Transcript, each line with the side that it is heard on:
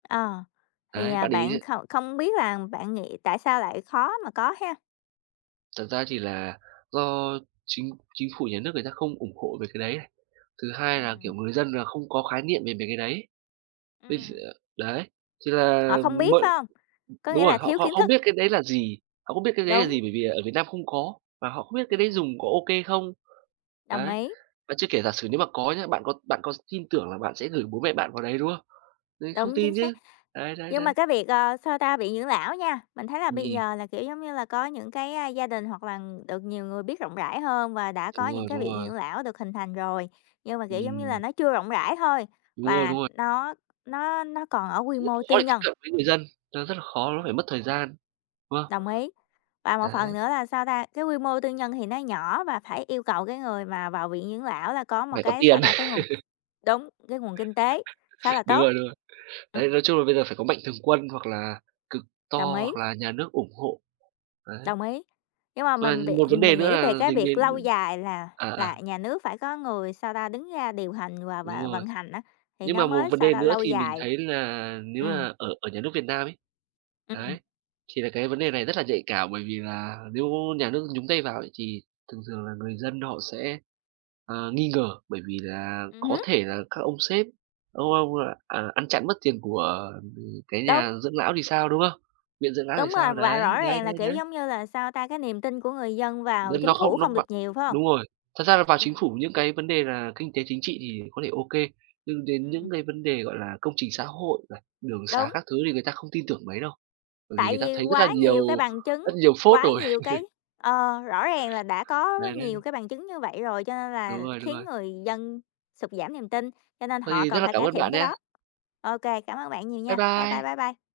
left: Ờ, thì,
right: Đấy,
left: à,
right: bác để ý
left: bạn
right: chứ
left: không không biết là bạn nghĩ tại sao lại khó mà có ha?
right: Thật ra thì là do Chính Chính phủ nhà nước người ta không ủng hộ về cái đấy, đấy. Thứ hai là,
left: Ừm.
right: kiểu, người dân là không có khái niệm về về cái đấy. Ví d
left: Ừm.
right: đấy, thì là
left: Họ không biết, phải
right: mượn
left: hông? Có nghĩa
right: đúng rồi,
left: là
right: họ
left: thiếu
right: họ
left: kiến
right: không
left: thức.
right: biết cái đấy là gì, họ không biết cái đấy là
left: Đúng.
right: gì, bởi vì ở Việt Nam không có, và họ không biết cái đấy
left: Ừm.
right: dùng có ô kê không?
left: Đồng
right: Đấy.
left: ý.
right: Mà chưa kể giả sử nếu mà có nhá, bạn có bạn có tin tưởng là bạn sẽ gửi bố mẹ bạn vào đấy, đúng không? Đấy, không
left: Đúng, chính
right: tin
left: xác.
right: chứ. Đấy, đấy,
left: Nhưng
right: đấy.
left: mà cái việc, ờ, sao ta? Viện dưỡng lão nha, mình thấy là bây
right: Ừm.
left: giờ là, kiểu, giống như là có những cái, a, gia đình hoặc là được nhiều người biết rộng rãi hơn và đã có
right: Đúng rồi,
left: những cái
right: đúng
left: viện
right: rồi.
left: dưỡng lão được hình thành rồi, nhưng mà, kiểu, giống như là
right: Ừm.
left: nó chưa rộng rãi thôi
right: Đúng rồi,
left: và
right: đúng rồi.
left: nó nó nó còn ở quy
right: Rất
left: mô
right: khó
left: tư
right: để tiếp
left: nhân.
right: cận với người dân, nó rất là khó, nó
left: Ừm.
right: phải mất thời gian, đúng không?
left: Đồng ý, và một phần
right: Đấy.
left: nữa là sao ta? Cái quy mô tư nhân thì nó nhỏ và phải yêu cầu cái người mà vào viện dưỡng lão là có một
right: Phải có
left: cái sao
right: tiền.
left: ta? Cái nguồn đúng, cái nguồn kinh tế khá là
right: Đúng
left: tốt.
right: rồi, đúng rồi. Đấy,
left: Ừm.
right: nói chung là bây giờ phải có mạnh thường quân, hoặc là cực to,
left: Đồng ý.
right: hoặc là nhà nước ủng hộ. Đấy.
left: Đồng ý, nhưng mà
right: Và
left: mình
right: một vấn
left: viện
right: đề
left: mình
right: nữa
left: nghĩ về
right: là
left: cái
right: dính
left: việc lâu
right: đến
left: dài là
right: à, à.
left: là nhà nước phải có người, sao ta? Đứng ra điều hành và
right: Đúng
left: và
right: rồi.
left: vận hành á, thì
right: Nhưng
left: nó
right: mà một
left: mới,
right: vấn
left: sao
right: đề
left: ta?
right: nữa
left: Lâu
right: thì mình
left: dài.
right: thấy là nếu
left: Ừm.
right: mà ở ở nhà nước Việt Nam ấy.
left: Ừm.
right: Đấy, thì là cái vấn đề này rất là nhạy cảm bởi vì là nếu nhà nước nhúng tay vào thì thường thường là người dân họ sẽ, ờ, nghi ngờ, bởi vì là
left: Ừm
right: có
left: hứ.
right: thể là các ông sếp, ông ông, à, ăn chặn mất tiền của cái
left: Đúng.
right: nhà dưỡng lão thì sao, đúng không? Viện dưỡng lão thì
left: Đúng rồi,
right: sao?
left: và
right: Đấy,
left: rõ
right: đấy,
left: ràng là,
right: đấy,
left: kiểu,
right: đấy.
left: giống như là, sao ta? Cái niềm tin của người dân vào
right: N nó
left: Chính phủ
right: không nó
left: không được
right: vào
left: nhiều, phải hông?
right: đúng rồi. Thật ra là vào Chính
left: Ừm.
right: phủ những cái vấn đề là kinh tế chính trị thì có thể ô kê, nhưng đến những
left: Ừm.
right: cái vấn đề, gọi là, công trình xã hội này, đường sá
left: Đúng.
right: các thứ thì người ta không tin tưởng mấy đâu. Bởi vì
left: Tại
right: người ta
left: vì
right: thấy rất là
left: quá
right: nhiều
left: nhiều cái bằng chứng,
right: rất nhiều phốt
left: quá
right: rồi.
left: nhiều cái ờ, rõ ràng là đã có quá
right: Đấy,
left: nhiều
right: đấy.
left: cái bằng chứng như vậy rồi cho nên
right: Đúng
left: là
right: rồi, đúng
left: khiến
right: rồi.
left: người dân sụt giảm niềm tin, cho nên
right: Vậy
left: họ
right: thì rất
left: cần
right: là
left: phải
right: cảm
left: cải
right: ơn
left: thiện
right: bạn
left: cái
right: nha!
left: đó. Ô kê, cảm ơn bạn nhiều
right: Bye
left: nha. Bye bye,
right: bye.
left: bye bye.